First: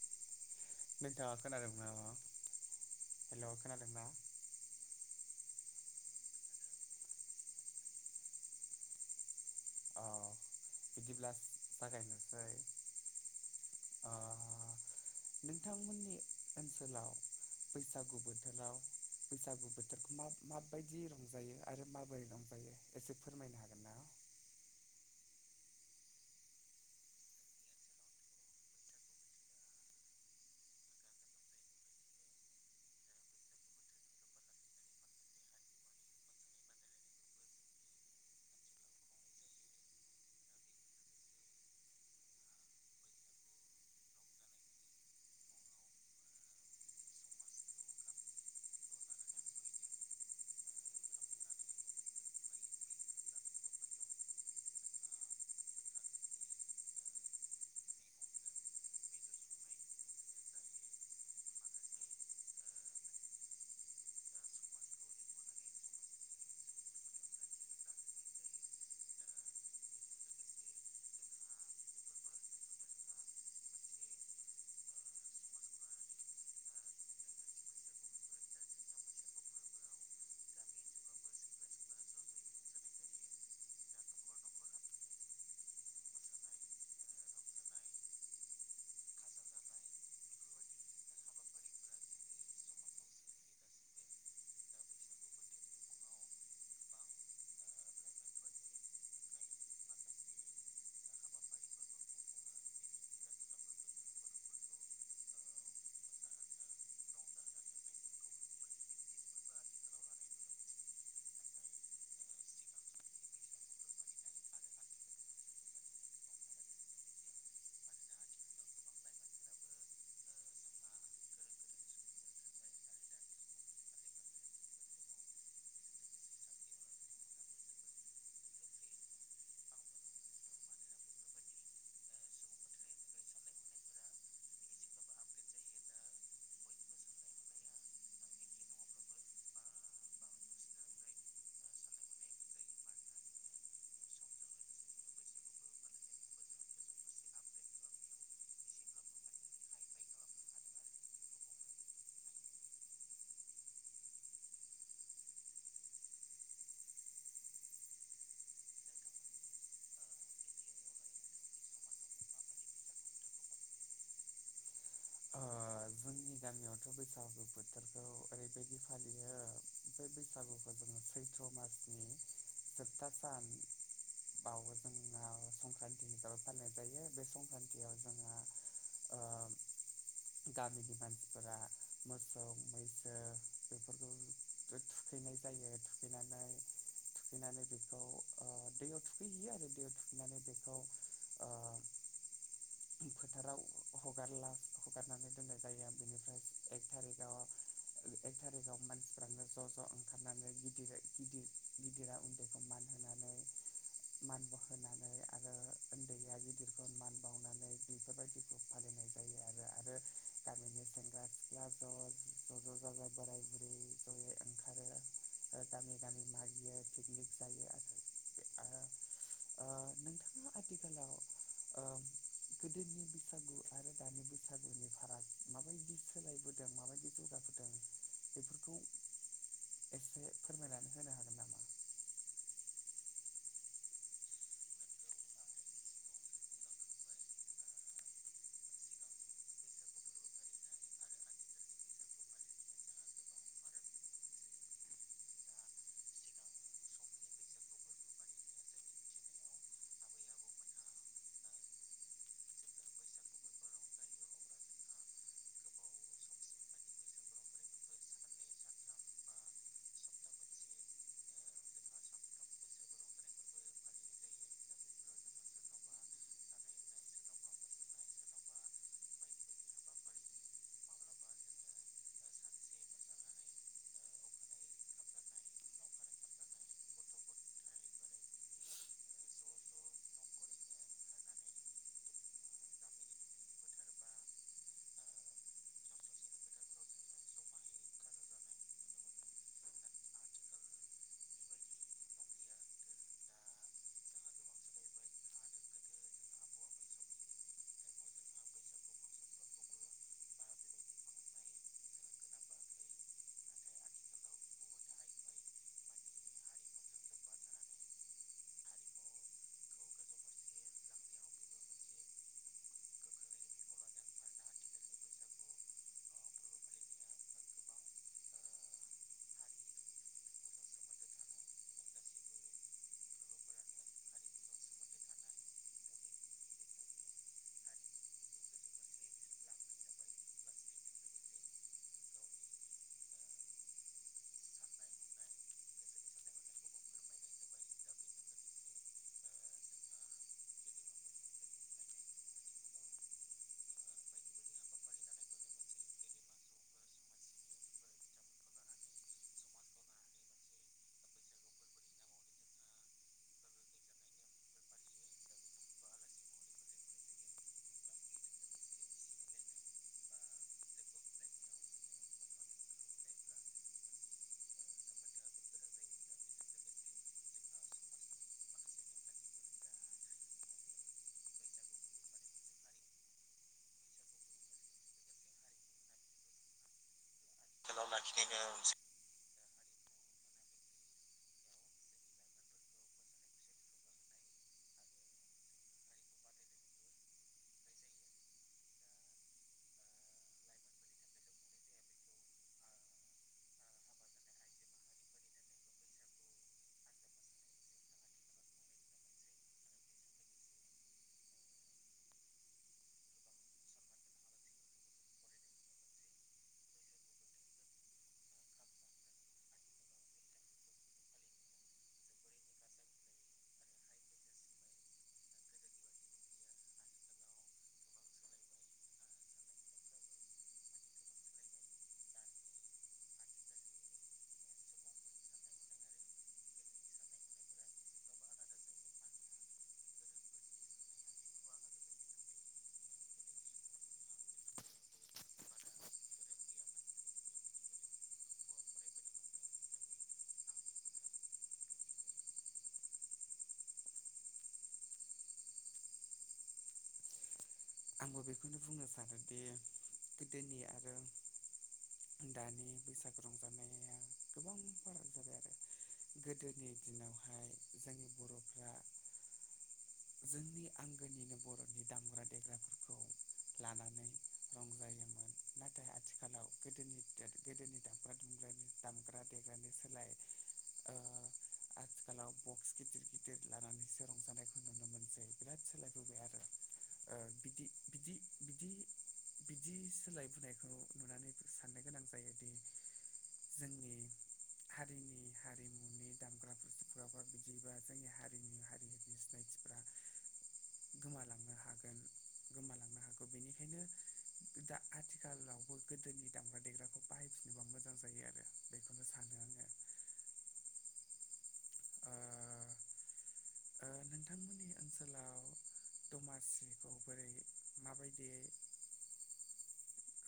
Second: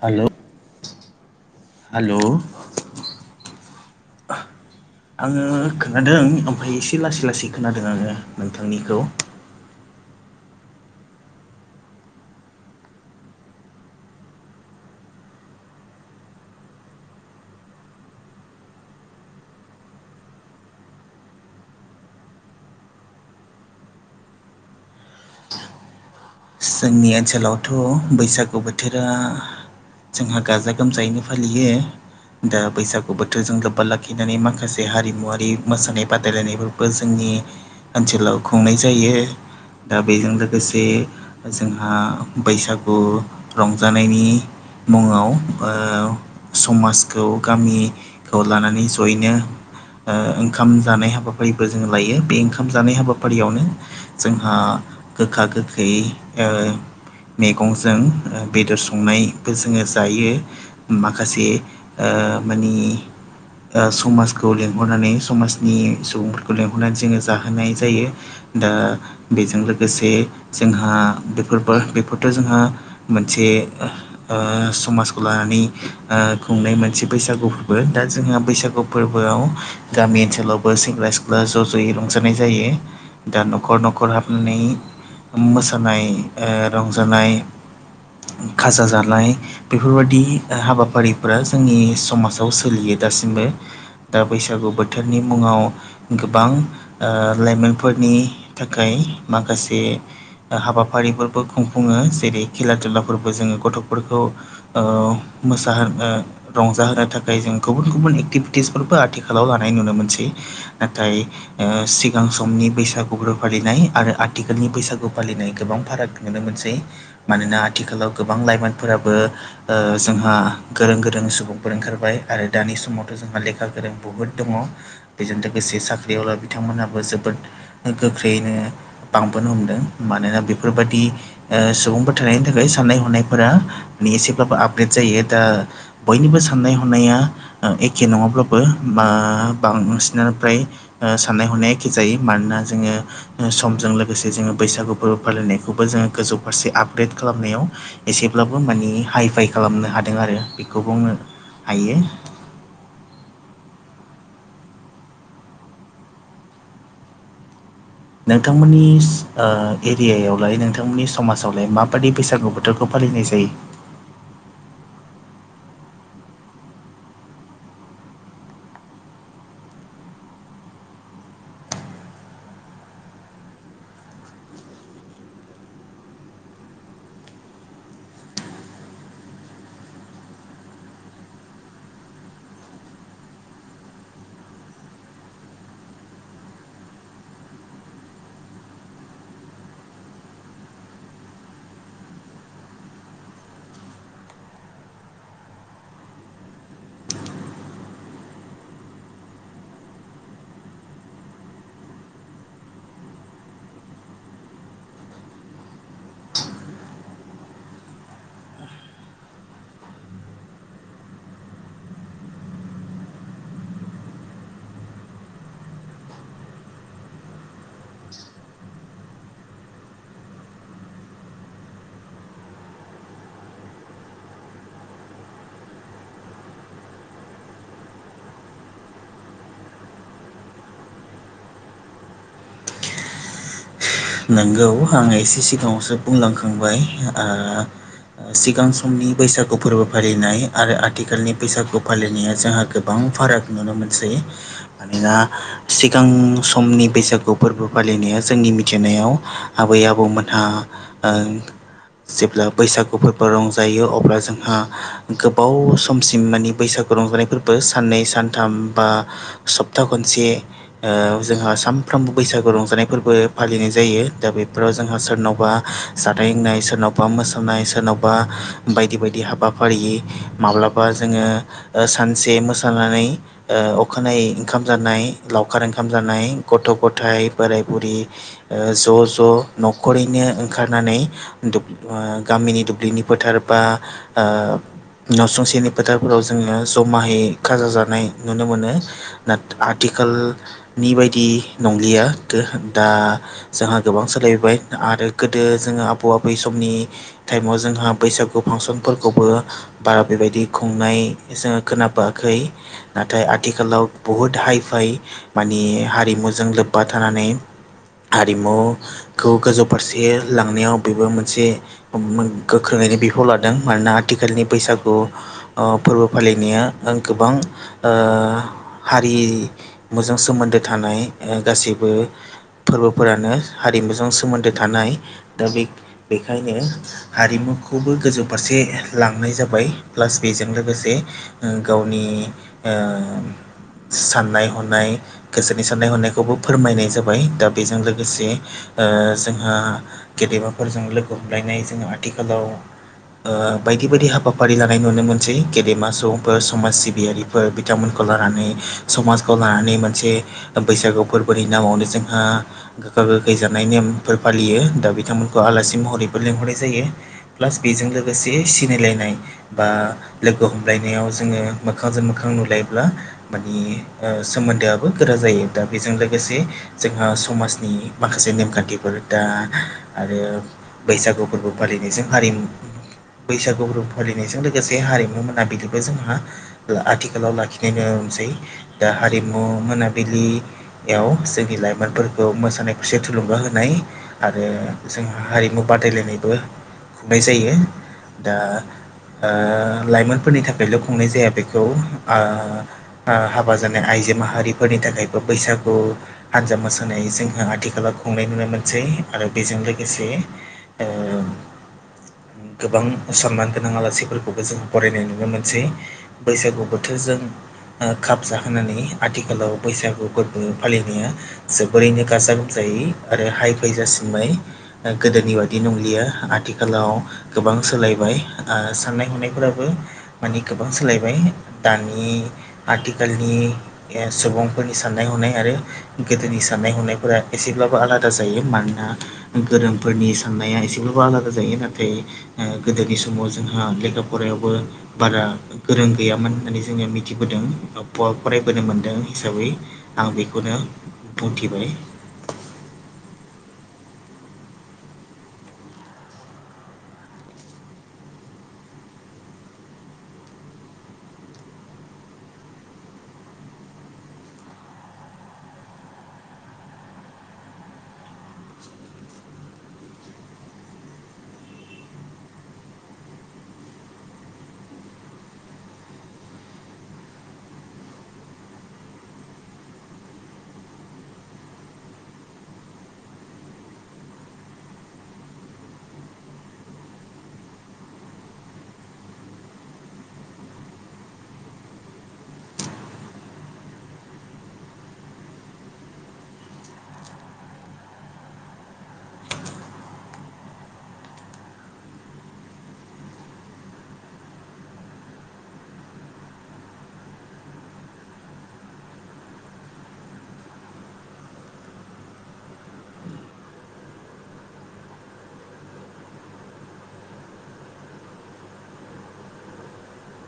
हेल' नोंथाङा खोनादोंना, हेल' हेल' खोनादोंना? [inaudible] आङो खोनादों ओमफाय एसे लासै लासै खोनादों आङो नोंथांनिखौ औ बिदिब्ला जागायनोसै। अ नोंथांमोननि ओनसोलाव बैसागु बोथोराव बैसागु बोथोरखौ मा माबायदि रंजायो आरो माबोरै रंजायो? एसे फोरमायनो हागोन ना? जोंनि ओनसोलावथ' बैसागु बोथोरा जोंहा गाजा गोमजायैनो फालिनाय जायो दा बैसागु बोथोरजों लोब्बा लाखिनानै माखासे हारिमु आरि मोसानाय बादायलायनायबो बो जोंनि ओनसोलाव खुंनाय जायो दा बेजों लोगोसे जोंहा बैसागु रंजानायनि मुंआव समाजखौ गामि लानानै सहैनो ओ ओंखाम जानाय हाबाफारिबो जों लायो बे ओंखाम जानाय हाबाफारिआवनो जोंहा गोखा गोखै ओ मेगंजों ओ बेदर संनायबो जोङो जायो माखासे ओ माने ओ समाजखौ लेंहरनानै समाजनि सुबुंफोरखौ लेंहरनानै जोङो जाहोनाय जायो दा बेजों लोगोसे जोंहा बेफोरबो बेफोरथ' जोंहा मोनसे ओ समाजखौ लानानै ओ खुंनाय मोनसे बैसागु फोरबो दा जोंहा बैसागु फोरबोआव हो गामि ओनसोलावबो सेंग्रा सिख्ला ज' ज'यै रंजानाय जायो दा न'खर न'खर हाबनानै मोसानाय ओ रंजानाय खाजा जानाय बेफोरबादि ओ हाबाफारिफोरा जोंनि समाजाव सोलियो दासिमबो ओ बैसागु बोथोरनि मुंआव गोबां ओ लाइमोनफोरनि थाखाय माखासे ओ हाबाफारिफोरबो खुंफुङो जेरै खेला दुलाफोरबो जोङो गथ'फोरखौ ओ मोसा होनो रंजाहोनो थाखाय जों गुबुन गुबुन एक्टिभिटिसफोरबो आथिखालाव लानाय नुनो मोनसै हो नाथाय ओ सिगां समनि बैसागुफोर फालिनाय आरो आथिखालनि बैसागु फालिनाय गोबां फा फाराग नुनो मोनसै मानोना आथिखालाव गोबां लाइमोनफोराबो ओ जोंहा गोरों गोरों सुबुंफोर ओंखारबाय आरो दानि समावथ' जोंहा लेखा गोरों बुहुद दङ बेजों लोगोसे साख्रिआवला बिथांमोनहाबो जोबोद गोख्रैयैनो बांबोनो हमदों मानोना बेफोरबादि ओ सुबुंफोर थानायनि थाखाय साननाय ह'नायफोरा एसेब्लाबो आपडेट जायो दा बयनिबो साननाय हनाया ओ एखे नङाब्लाबो बा बांसिनानो फ्राय ओ साननाय हनाया एखे जायो मानोना जोङो ओ समजों लोगोसे जोङो बैसागु‌ फोर फालिनायखौबो जोङो गोजौ फारसे आपदेड खालामनायाव एसेब्लाबो मानि हाइ फाइ खालामनो हादों आरो बेखौ बुंनो हायो नोंथांमोननि ओ एरिआयावलाय नोंथांमोननि समाजावलाय माबादि बैसागु बोथोरखौ फालिनाय जायो ओ जोंनि गामियावथ' बैसागु बोथोरखौ ओरैबायदि फालियो बेै बैसागुखौ जोङो सैथ्र' मासनि जोबथा सान बावबो जोंहा संक्रान्ति हिसाबै फालिनाय जायो बे संक्रान्तिआव जोंहा ओ गामिनि मानसिफोरा मोसौ मैसो बेफोरखौ ओ थु खैनाय जायो थुखैनानै थुखैनानै बेखौ ओ दैआव थुखैहैयो आरो दैआव थुखैनानै बेखौ ओ फोथाराव हगारला हगारनानै दोननाय जायो बेनिफ्राय एक थारिखाव एक थारिखाव मानसिफ्रानो ज' ज' ओंखारनानै ओंखारनानै गिदिर गिदिर गिदिरा उन्दैखौ मान होनानै मान होनोनानै आरो उन्दैआ गिदिरखौ मान बावनानै बेफोरबादि फालिनाय जायो आरो आरो गामिनि सेंग्रा सिख्ला ज' ज'जाजाय बोराय बुरै ज'यै ओंखारो गामि गामि मागियो पिकनिक जायो आरो आ आं नोंथाङा आथिखालाव गोदोनि बैसागु आरो दानि बैसागु बैसागुनि फाराग माबायदि सोलायबोदों माबायदि जौगाबोदों बेफोरखौ एसे फोरमायनानै होनो हागोन नामा? नंगौ आङो एसे सिगाङावसो बुंलांखांबाय ओ ओ सिगां समनि बैसागु फोरबो फालिनाय आरो आथिखालनि बैसागु फालिनाया जोंहा गोबां फाराग नुनो मोनसै मानोना सिगां समनि बैसागु फोरबो फालिनाया जोंनि मि मिथिनायाव आबै आबौमोनहा ओं जेब्ला बैसागुफोरबो रंजायो अब्ला जोंहा गोबाव समसिम मानि बैसागु रंजानाय फोरबो साननै सानथाम बा सप्ता खनसे ओ जोंहा सानफ्रोमबो बैसागु रंजानाय फोरबो फालिनाय जायो दा बेफोराव जोंहा सोरनावबा जानाय लोंनाय सोरनावबा मोसानाय सोरनावबा बायदि बायदि हाबाफारि माब्लाबा जोङो सानसे मोसानानै ओ अखानायै ओंखाम जानाय लावखार ओंखाम जानाय गथ' गथायाइ बोराय बुरि ओ ज' ज' न'खरैनो ओंखारनानै दुब ओ गामिनि दुब्लिनि फोथार बा न'सुंसेनि फोथारफोराव जोङो जमायै खाजा जानाय नुनो मोनो। ना आथिखालनि बायदि नंलिया दोहोन दा जोंहा गोबां सोलायबोबाय आरो गोदो जोङो आबौ आबै समनि टाइमाव जोंहा बैसागु फांसनफोरखौबो बा बेबायदि खुंनाय जोङो खोनाबोआखै नाथाय आथिखालाव बुहुत हाइ फाइ माने हारिमुजों लोब्बा थानानै हारिमुखौ गोजौ फारसे लांनायाव बेबो मोनसे गोख्रोङैनो बिफाव लादों मानोना आथिखालनि बैसागु ओ फोरबो फालिनाया गोबां ओ हारि मुजों सोमोन्दो थानाय गासैबो फोरबोफोरानो हारिमुजों सोमोन्दो थानाय दा बे बेखायनो हारिमुखौबो गोजौ फारसे लांनाय जाबाय प्लास बेजों लोगोसे ओ गावनि ओ साननाय हनाय गोसोनि साननाय हनायखौबो फोरमायनाय जाबाय दा बेजों लोगोसे ओ जोंहा गेदेमाफोरजों लोगो हमलायनाय जों आथिखालाव ओ बायदि बायदि हाबाफारि लानाय नुनो मोनसै गेदेमा सुबुंफोर समाज सिबियारि फोर बिथांमोनखौ लानानै समाजखौ लानानै मोनसे बैसागु फोरबोनि नामावनो जोंहा गोखा गोखै जानाय नेमफोर फालियो दा बिथांमोनखौ आलासि महरैबो लेंंहरनाय जायो। प्लास बेजों लोगोसे सिनायलायनाय बा लोगो हमलायनायाव जोङो मोखांजों मोखां नुलायब्ला मानि ओ सोमोन्दोआबो गोरा जायो दा बेजों लोगोसे जोंहा स समाजनि माखासे नेमखान्थिफोर दा आरो बैसागु फोरबो फालिनायजों हारिमु बैसागु फोरबो फालिनायजों लोगोसे हारिमु मोनाबिलिबो जोंहा ओ आथिखालाव लाखिनाय नुनोमोनसै दा हारिमु मोनाबिलि याव जोंनि लाइमोनफोर खौ मोसानाय खुसे थुलुंगा होनाय आरो जोंहा हारिमु बादायलायनायबो खुंनाय जायो। दा ओ लाइमोनफोरनि थाखायल' खुंनाय जाया बेखौ आ हाबा जानाय आइजो माहारिफोरनि थाखायबो बैसागु हानजा मोसानाय होनै जोंहा आथिखालाव खुंनाय नुनो मोनसै आरो बेजों लोगोसे ओ गोबां सनमान गोनां आलासिफोरखौबो जों फरायनाय नुनो मोनसै। बैसागु बोथोरजों ओ खाब जाहोनानै आथिखालाव बैसागु फोरबो फालिनाया जोबोरैनो गाजा गोमजायै आरो हाइ फैजासिमबाय ओ गोदोनि बायि नंलिया आथिखालाव गोबां सोलायबाय ओ साननाय हनायफोराबो माने गोबां सोलायबाय दानि आथिखालनि ओ सुबुंफोरनि साननाय हनाय आरो गोदोनि साननाय हनायफोरा एसेब्लाबो आलादा जायो मानोना गोरोंफोरनि साननाया एसेब्लाबो आलादा जायो नाथाय ओ गोदोनि समाव जोंहा लेखा फरायायावबो बारा गोरों गैयामोन होननानै जोङो मिथिबोदों फरायबोनो मोनदों हिसाबै आं बेखौनो बुंथिबाय‌। आंबो बेखौनो बुंनो सानोदि गोदोनि आरो दानि बैसागु रंजानाया गोबां फाराग जाबाय आरो गोदोनि दिनावहाय जोंनि बर'फ्रा जोंनि आंगोनिनो बर'नि दामग्रा देग्राफोरखौ लानानै रंजायोमोन नाथाय आथिखालाव गोदोनि देर गोदोनि दामग्रा दुमग्रानि दामग्रा देग्रानि सोलाय ओ आथिखालाव बक्स गिदिर गिदिर लानानैसो रंजानायखौ नुनो मोनसै बिराद सोलायबोबाय आरो ओ बि बि बिदि बिदि बिदि सोलायबोनायखौ नुनानै साननो गोनां जायोदि जोंनि हारिनि हारिमुनि दामग्रा बुथुफ्राबा बिदिबा जोंनि हारिनि हारिमु बेदि सिनायथिफ्रा गोमालांनो हागोन गोमालांनो हागौ बेनिखायनो दा आथिखालावबो गोदोनि दामग्रा देग्राखौ बाहायफिनोबा मोजां जायो आरो बेखौनो सानो आङो ओ ओ नोंथांमोननि ओनसोलाव दमासिखौ बोरै माबायदियै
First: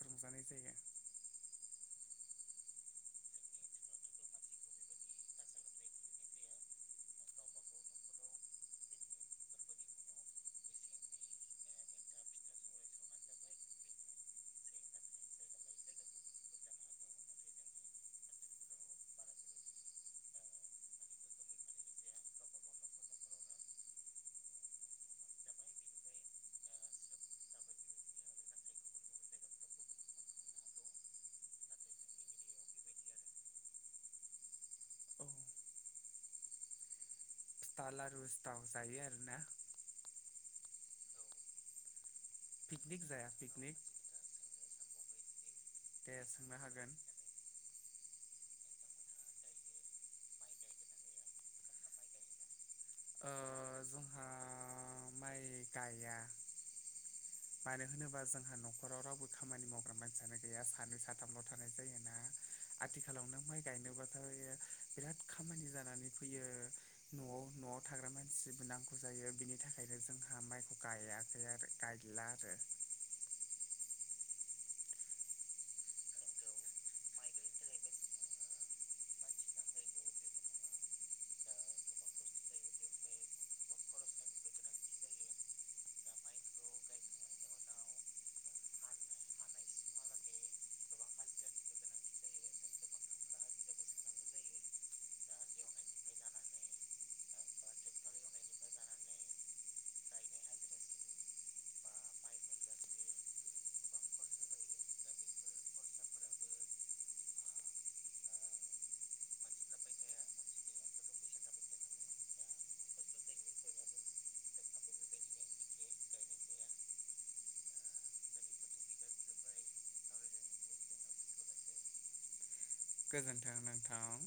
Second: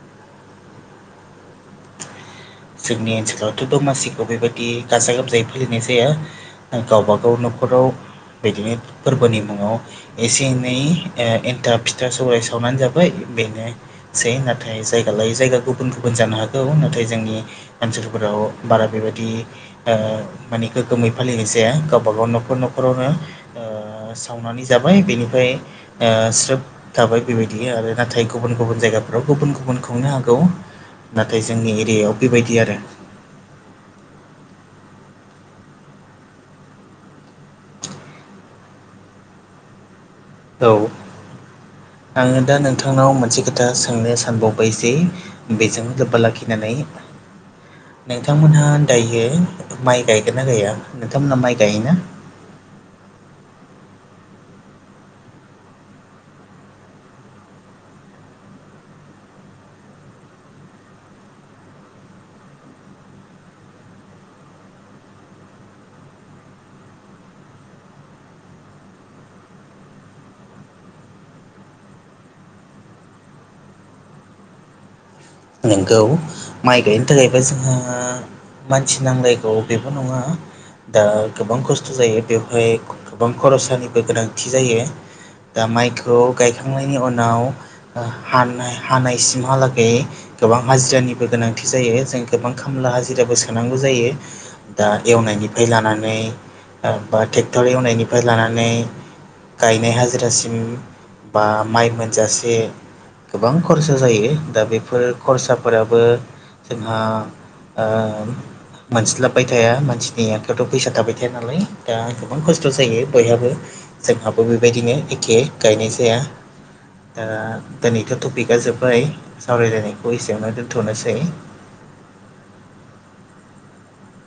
रंजानाय जायो। जोंनि ओनसोलावथ' दमासिखौ बेबायदि गाजा गोमजायै फालिनाय जायो। गावबागाव न'खराव बिदिनो फोरबोनि मुङाव एसे एनै ओ एन्थाब फिथा सराय सावनानै जाबाय बेनो सै नाथाय जायगा लायो जायगा गुबुन गुबुन जानो हागौ नाथाय जोंनि ओनसोलफोराव बारा बेबायदि ओ माने गोगोमै फालिनाय जाया गावबा गाव न'खर न'खरावनो ओ ओ सावनानै जाबाय बेनिफ्राय ओ स्रोब थाबाय बेबायदि आरो नाथाय गुबुन गुबुन जायगाफ्राव गुबुन गुबुन खुंनो हागौ। नाथाय जोंनि एरियायाव बेबायदि आरो औ फिथा लारु सिथाव जायो आरो ना। औ आङो दा पिकनिक नोंथांनाव जाया मोनसे खोथा पिकनिक सोंनो सानबावबाय जे बेजों दे लोब्बा सोंनो लाखिनानै हागोन नोंथांमोनहा दायो माइ गायगोन ना गैया नोंथांमोनहा माइ गायोना? ओ जोंहा माइ गाया‌। मानो होनोबा जोंहा न'खराव रावबो खामानि मावग्रा मानसियानो गैया सानै साथामल' थानाय जायोना। आथिखालाव नों माइ गायनोबथाय बिराद खामानि जानानै फैयो। न'आव न'आव थाग्रा मानसिबो नांगौ जायो बिनि थाखायनो जोंहा माइखौ गायाखै आरो गाय ला आरो। नोंगौ माइ गायनो थाखायबो जोङो मानसि नांलायगौ बेबो नङा दा गोबां खस्थ' जायो बेवहाय गोबां खरसानिबो गोनांथि जायो दा माइखौ गायखांनायनि उनाव ओ हानाय हानायसिमहालागै गोबां हाजिरानिबो गोनांथि जायो। जों गोबां खामला हाजिराबो सोनांगौ जायो दा एवनायनिफ्राय लानानै बा ट्रेक्टर एवनायनिफ्राय लानानै गायनाय हाजिरासिम बा माइ मोनजासे गोबां खरसा जायो दा बेफोर खरसाफोराबो जोंहा ओ मोनस्लाबबाय थाया मानसिनि आखाइायावथ' फैसा थाबाय थाया नालाय, दा गोबां खस्थ' जायो बयहाबो जोंहाबो बेबायदिनो एखे गायनाय जाया ओ दिनैथ' टपिकआ जोब्बाय सावरायलायनायखौ एसेयावनो दोन्थ'नोसै गोजोन्थों नोंथां औ